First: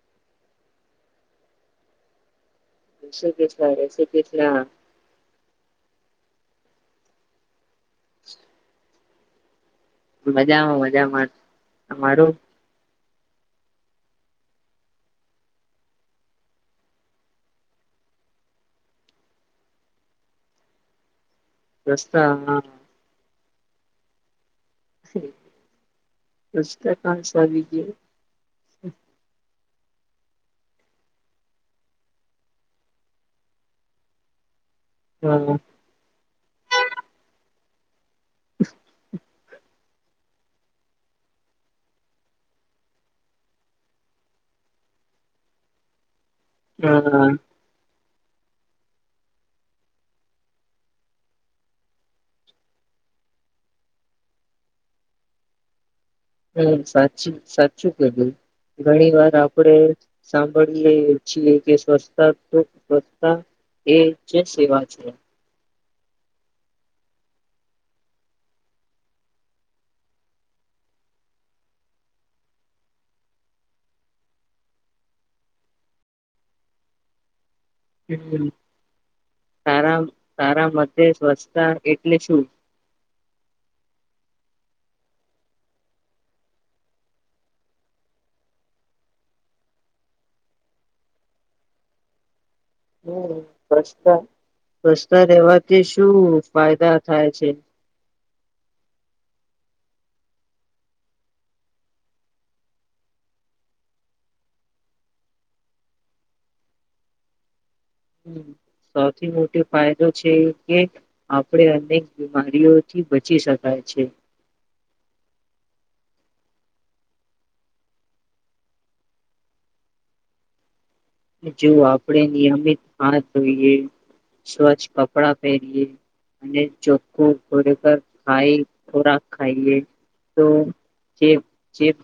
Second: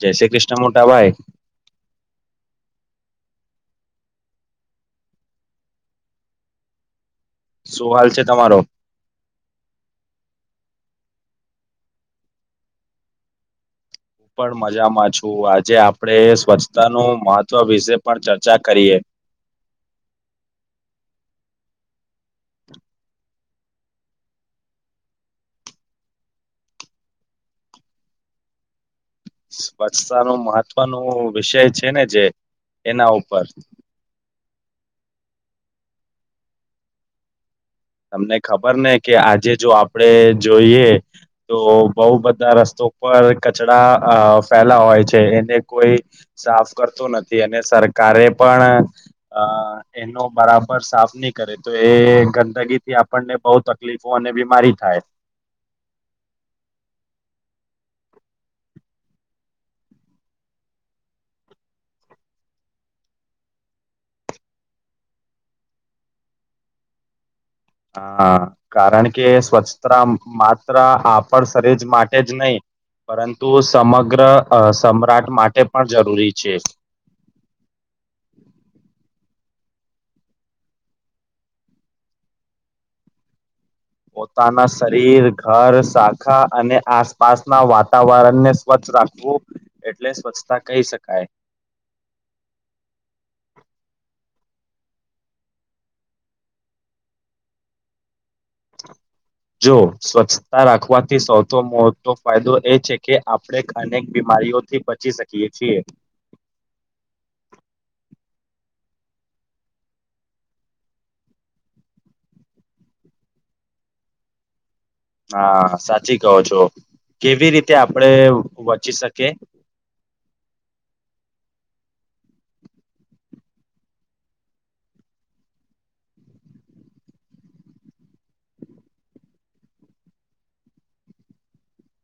જય શ્રી કૃષ્ણ મોટા ભાઈ રસી કેલા રસી કેસલા શું હાલ છે તમારો મજામાં મજામાં મારું હું પણ મજામાં છું આજે આપણેે સ્વચ્છતાનું મહત્વ વિશે પણ ચર્ચા કરીએ વસ્ા હા રસ્તા કંસ આવી ગયા સ્વચ્છતા ન મહત્વનું વિષય છે ને જે એના ઉપર હા તમને ખબર ને કે આજે જો આપડણે જોઈએ તો બહ બધા રસ્તો પર કચડા ફેલા હોય છે એને કોઈ સાફ કરતો હા, નથી અને સર કારે પણ અ એનો બરાબર સાફ નહી કરે તો એ ગંદગી થી આપણને બહ તકલીફો અને બીમારી થાય હમ સાચી સાચું કધું ઘણી વાર આપણેે સાંભળી લ છીએ કે સ્વચછતા તો સ્વચ્છતા એ જે સેવા છે હા કારણ કે સ્વચ્છતા માત્ર આપણ શરીર માટે જ નહી પરંતુ સમગ્ર સમ્રાટ માટે પણ જરૂરી છે હમ, તારા તારા મધ સ્વચ્છતા એટલે શું પોતાના શરીર ઘર શાખા અને આસપાસના વાતાવરણને સ્વચ્છ રાખવું એટલે સ્વચ્છતા કહી શકાય હમ પ્રશ્ન રસ્તા રહેેવાથી શું ફાયદા થાય છે જો સ્વચ્છતા રાખવાથી સૌથી મોટો ફાયદો એ છે કે આપણે અનેક બીમારીઓથી બચી શકીએ છીએ હ સૌથી મોટો ફાયદો છે એ કે આપણે અનેક બીમારીઓથી બચી શકાય છે હા સાચી કહો છો કેવી રીતે આપડે વચી શકીએ જો આપણે નિયમિત હાથ ધોઈએ સ્વચ્છ કપડા પહેરીએ અને ચોખ્ખું ખરેખર ખાય ખોરાક ખાઈએ તો જે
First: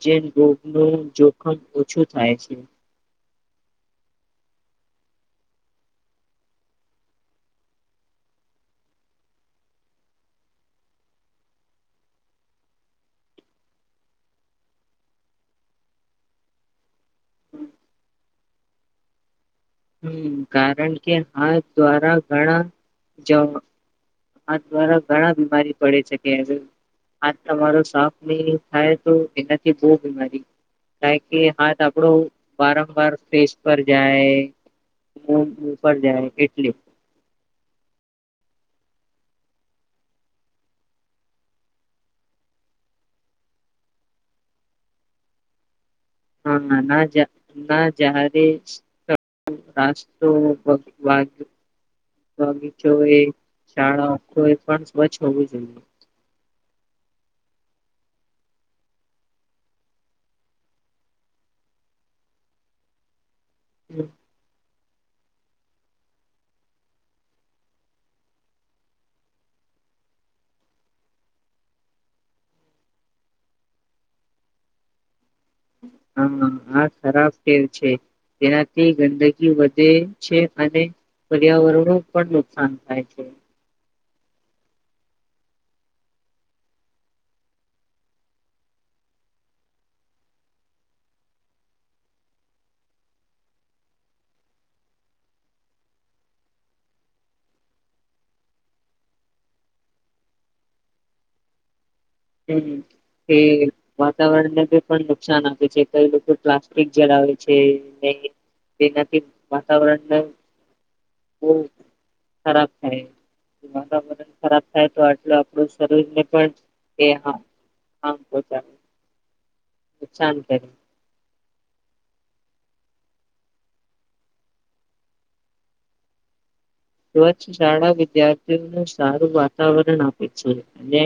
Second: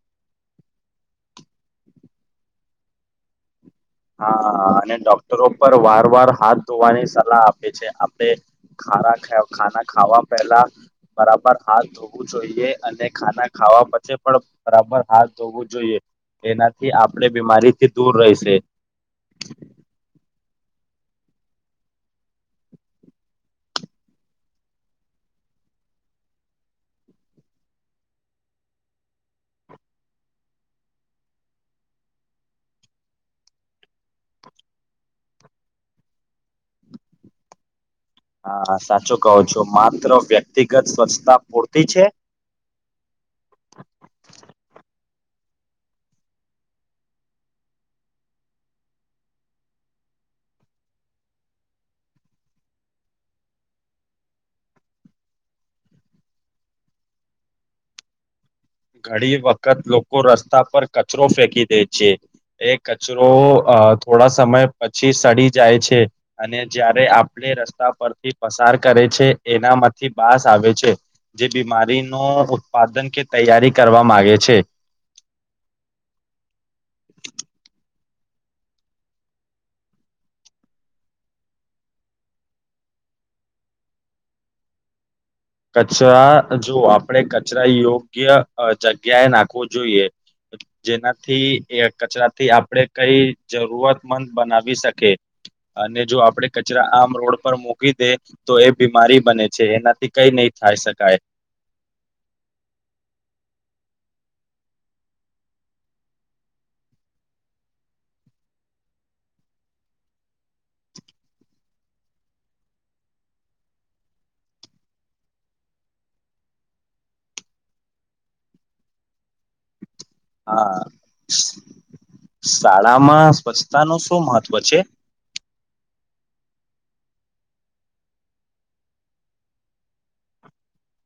જે રોગનું જોખમ ઓછું થાય છે હા અને ડોક્ટરો પર વાર વાર હાથ ધોવાની સલાહ આપે છે આપણે ખ ખાના ખાવા પહેલા બરાબર હાથ ધોવું જોઈએ અને ખાના ખાવા પછી પણ બરાબર હાથ ધોવું જોઈએ એનાથી આપણે બીમારીથી દૂર રહેશે હમ કારણ કે હાથ દ્વારા ઘણા જવા હાથ દ્વારા ઘણા બીમારી પડે શકે હાથ તમારો સાફ નહી થાય તો એનાથી બહુ બીમારી કારણ કે હાથ આપણો વારંવાર ફેસ પર જાય હું ઉપર જાય એટલી હા સાચું કહો છો માત્ર વ્યક્તિગત સ્વચ્છતા પૂરતી છે હા ના ના જાારે રાસ્તોગીચો એ શાળા પણ સ્વચ્છ હોવું જોઈએ ઘણી વખત લોકો રસ્તા પર કચરો ફેંકી દે છે એ કચરો અ થોડા સમય પ પ સડી જાય છે અને જયારે આપણે રસ્તા પરથી પસાર કરે છે એનામાંથી બાસ આવે છે જે બીમારી ન ઉત્પાદન કે તૈયારી કરવા માગે છે હા આ ખરાબ કેવ છે તેનાથી ગંદગી વધે છે અને પર્યાવરણો પણ નુકસાન થાય છે કચરા જો આપણે કચરા યોગ્ય જગ્યાએ નાખવું જોઈએ જેનાથી કચરાથી આપણે કઈ જરૂરતમંદ બનાવી શકે અને જો આપણે કચરા આમ રોડ પર મૂકી દે તો એ બીમારી બને છે એનાથી કઈ નહી થાય શકાય. હમ કે વાતાવરણને પણ નુકસાન આપે છે કઈ લોકો પ્લાસ્ટિક જલાવે છે ન તેનાથી વાતાવરણને બહ ખરાબ થાય વાતાવરણ ખરાબ થાય તો આટલ આપણું શરીરને પણ એ હા હા બ હા સારું. આમાં સ્વચ્છતા નું શું મહત્વ છે? સ્વચ્છ શાળા વિદ્યાર્થીઓનું સારું વાતાવરણ આપે છે અને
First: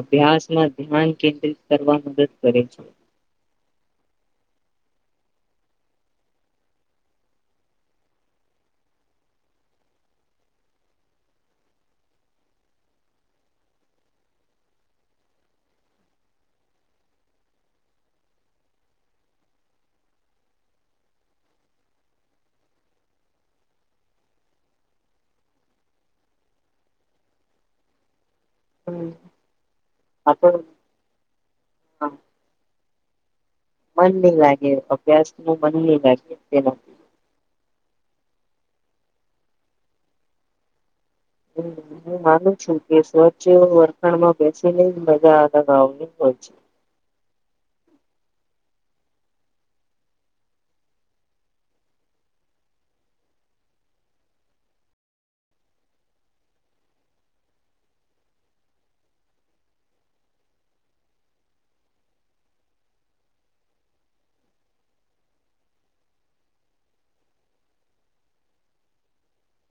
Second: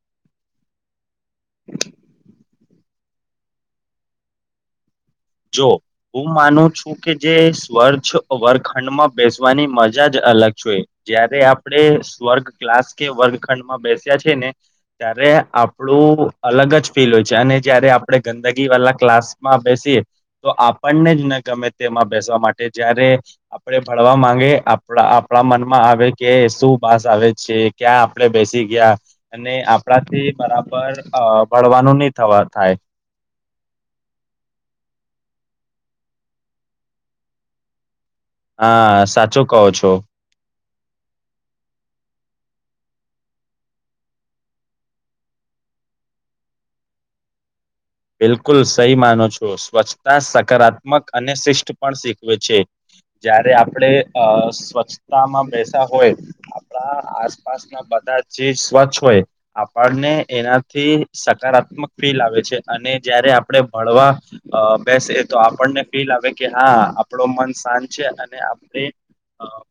અભ્યાસમાં ધ્યાન કેન્દ્રિત કરવા મદદ કરે છે. જો હું માનું છું કે જે સ્વર્ગ વર્ગખંડમાં બેસવાની મજા જ અલગ જોઈ જયારે આપણે સ્વર્ગ ક્લાસ કે વર્ગખંડમાં બેસ્યા છે ને ત્યારે આપણું અલગ જ ફીલ હોય છે અને જયારે આપણે ગંદગી વાલા ક્લાસમાં બેસીએ તો આપણને જ ન ગમે તેમાં બેસવા માટે જયારે આપણે ભણવા માંગે આપ આપણા મનમાં આવે કે શું વાસ આવે છે ક્યાં આપણે બેસી ગયા હમ. અને આપણાથી આપણ બરાબર અ ભણવાનું નઈ થવા થાય. મન નહી લાગે અભ્યાસ નું મન નહી લાગે તેમાં. હા સાચું કહો છો. હ હું માનું છું કે સવચ્છ વરખાણમાં બેસીને મજા [unintelligible] હોય છે. બિલકુલ સહી માનો છો સ્વચ્છતા સકારાત્મક અને શિષ્ટ પણ શીખવે છે જયારે આપણે અ સ્વચ્છતામાં બેસા હોય આપણા આસપાસના બધા જે સ્વચ્છ હોય આપણને એનાથી સકારાત્મક ફીલ આવે છે. અને જયારે આપણે ભણવા અ બેસે તો આપણને ફીલ આવે કે હા આપડો મન શાંત છે અને આપણે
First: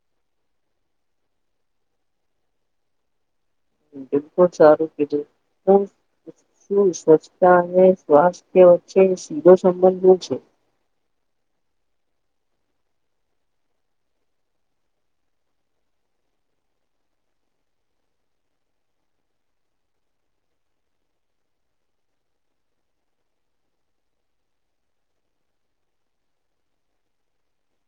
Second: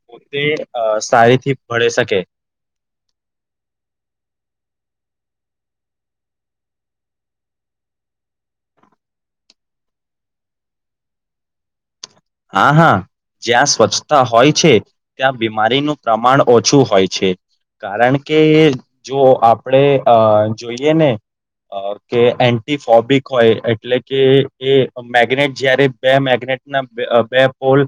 પોતે સારીથી ભણી સકી. બિલકુલ સારું કીધું સ્વચ્છતા અને સ્વાસ્થ્ય વચ્ચે સીધો સંબંધ છે. હા હા જ્યાં સ્વચ્છતા હોય છે ત્યાં બીમારીનું પ્રમાણ ઓછું હોય છે કારણ કે જો આપણે અ જોઈએ ને કે એન્ટીફોબિક હોય એટલે કે એ મેગ્નેટ જયારે બે મેગ્નેટના બે પોલ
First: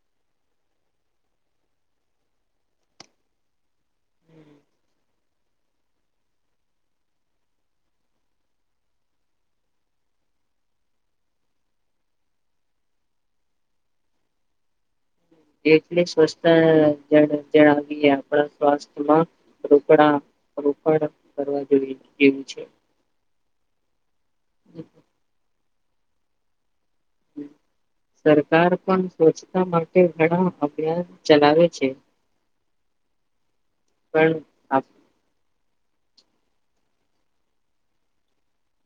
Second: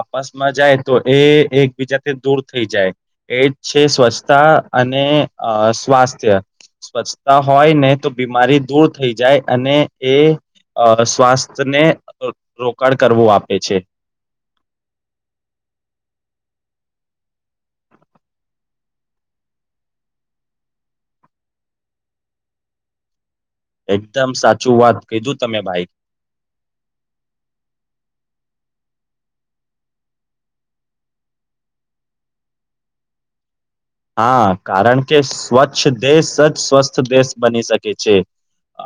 આપસમાં જાય તો એ એકબીજાથી દૂર થઈ જાય એ જ છે સ્વચ્છતા અને અ સ્વાસ્થ્ય સ્વચ્છતા હોય ને તો બીમારી દૂર થઈ જાય અને એ સ્વાસ્થને રોકાણ કરવું આપે એ છે. જેટલી સ્વચ્છતા જણાવીએ આપણા સ્વાસ્થ્યમાં રોકડા રોકાણ કરવા જોઈવું છે. એકદમ સાચું વાત કીધું તમે ભાઈ. સરકાર પણ સ્વચ્છતા માટે ઘણા અભિયાન ચલાવે છે. પણ હા આપ કારણ કે સ્વચ્છ દેશ સચ સ્વસ્થ દેશ બની શકે છે.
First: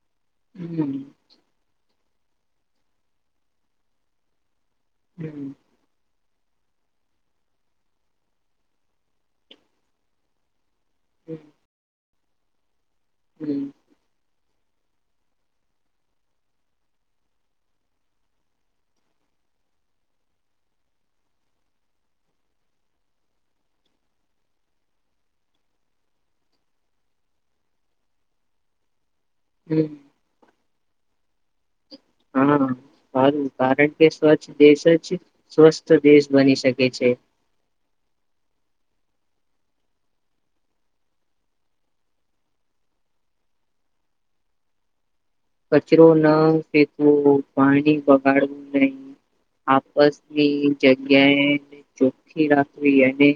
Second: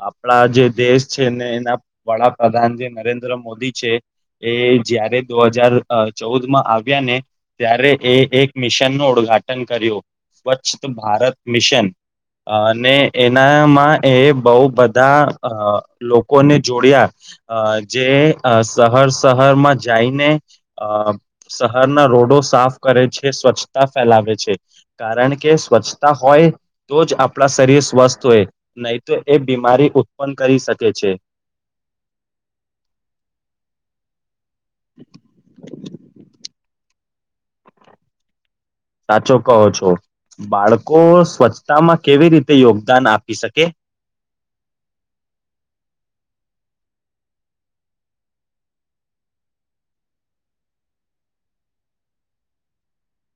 આપણા જે હમ દેશ છે ને એના વડાપ્રધાન જે નરેન્દ્ર મોદી છે એ જયારે દો હમ હજાર અ ચૌદ માં આવ્યા ને ત્યારે એ એક મિશન નું ઉદઘાટન કર્યો સ્વચ્છ ભારત હમ મિશન હા. અને હમ એનામાં એ બઉ બધા અ લોકોને જોડયા જે શહર શહરમાં જઈને અ શહરના રોડો સાફ કરે છે સ્વચ્છતા ફેલાવે છે. કારણ કે સ્વચ્છતા હોય તો જ આપણા શરીર સ્વસ્થ હોય ન એ બીમારી હમ ઉત્પન્ન કરી શકે. કે છે. હા સારું કારણ કે સ્વ દેશ જ સ્વસ્થ દેશ બની શકે. છે [inaudible] સાચો કહો છો, બાળકો સ્વચ્છતામાં કેવી રીતે યોગદાન આપી શકે? કચરો ન ફેકવો પાણી વગાડવું નહી, આપસની જગ્યાએ ચોખ્ખી રાખવી અને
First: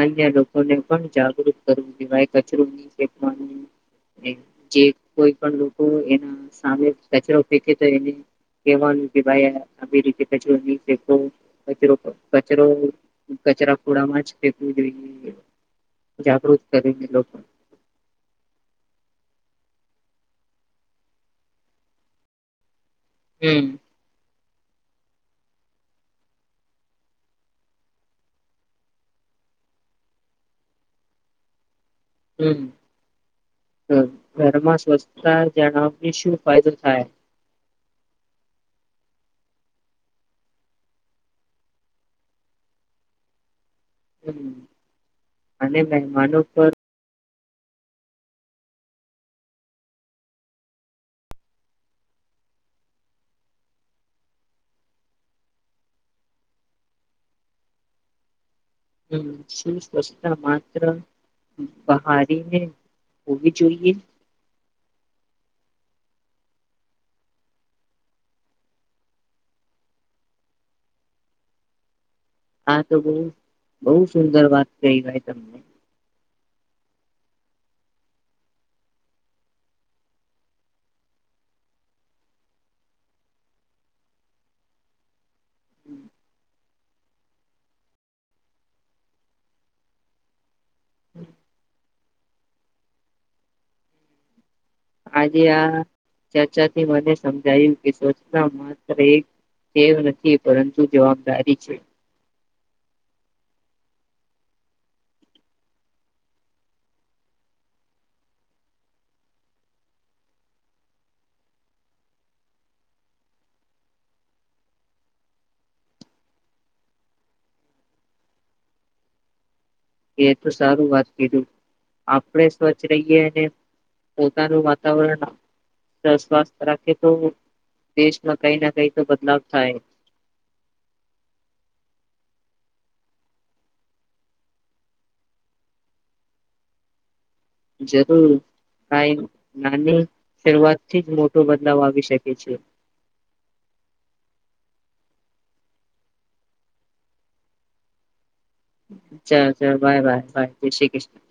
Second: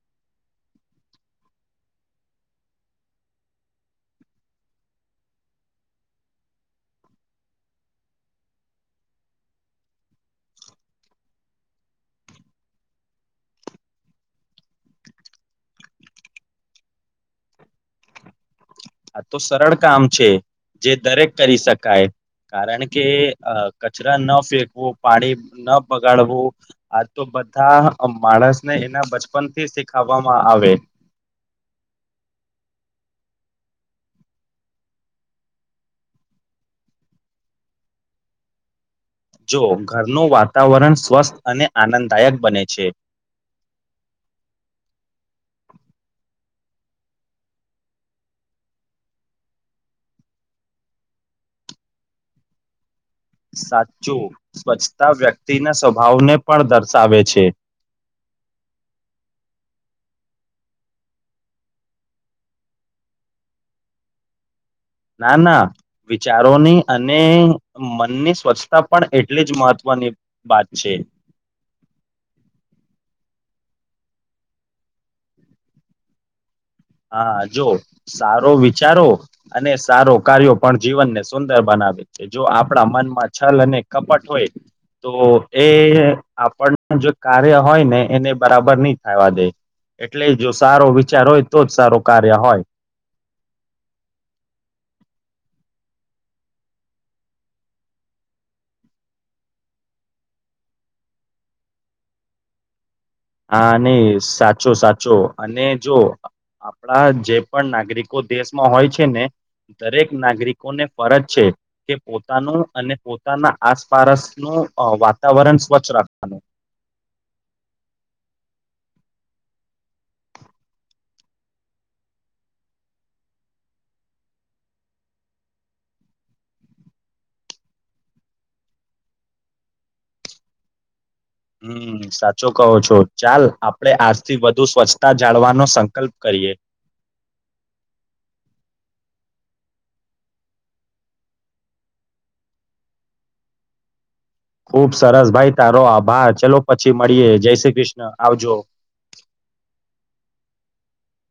અન્ય લોકોને પણ જાગૃત કરવું કવાય કચરો ન ફેકવાનું જે કોઈ પણ લોકો એના સામે કચરો ફેંકે તો એને કવાનું કે ભાઈ આવી રીતે કચરો નહી, ફેકો કચરો કચરો કચરા ખોડામાં જ ફેંકવું જોઈ જાગૃત કરેને લોકો આ તો સરળ કામ છે, જે દરેક કરી શકાય કારણ કે હમ કચરા ન ફેક પાણી ન બગાડવું આ તો બધા માણસને એના બચપન થી શીખાવામાં આવે, હમ્મ હમ્મ ઘરમાં સ્વચ્છતા જાણાવને શું ફાયદો થાય, જો ઘરનું વાતાવરણ સ્વસ્થ અને આનંદદાયક બને છે, હમ્મ અને મેહેમાનો પર સાચો સ્વચ્છતા વ્યક્તિના સ્વભાવને પણ દર્શાવે છે. હમ્મ સુસ્વચ્છતા માત્ર બહારીને હોવી જોઈએ, ના ના વિચારોની અને મનની સ્વચ્છતા પણ એટલી જ મહત્વની વાત છે, હા તો બહ બહુ સુંદર વાત કહીવાય તમને હા જો સારો વિચારો અને સારો કાર્યો પણ જીવનને સુંદર બનાવે છે, જો આપણા મનમાં છલ અને કપટ હોય તો એ આપણ જો કાર્ય હોય ને એને બરાબર નહી, થાવા દે એટલે જો સારો વિચાર હોય તો જ સારું કાર્ય હોય આજે આ ચર્ચાથી મને સમજાયું કે સચના માત્ર એકવ નથી પરંતુ જવાબદારી છે. હા નહી સાચો સાચો અને જો આપણા જે પણ નાગરિકો દેશમાં હોય છે, ને દરેક નાગરિકોને ફરજ છે, કે પોતાનું અને પોતાના આસપાસનું વાતાવરણ સ્વચ્છ રાખવાનું. એ તો સારું વાત કીધું આપણે સ્વચ્છ રહીએ અને પોતાનું વાતાવરણ સ્વસ્થ રાખીએ તો દેશમાં કઈ ના કઈ તો બદલાવ થાય હમ સાચો કહો છો, ચાલ આપણે આજથી વધુ સ્વચ્છતા જાળવાનો સંકલ્પ કરીએ, જરૂર કઈ નાની શરૂઆતથી જ મોટો બદલાવ આવી શકે છે. ખુબ સરસ ભાઈ તારો આભા ચલો પછી મળીએ જય શ્રી કૃષ્ણ આવજો. ચાલ ચાલ બાય બાય બાય જય શ્રી કૃષ્ણ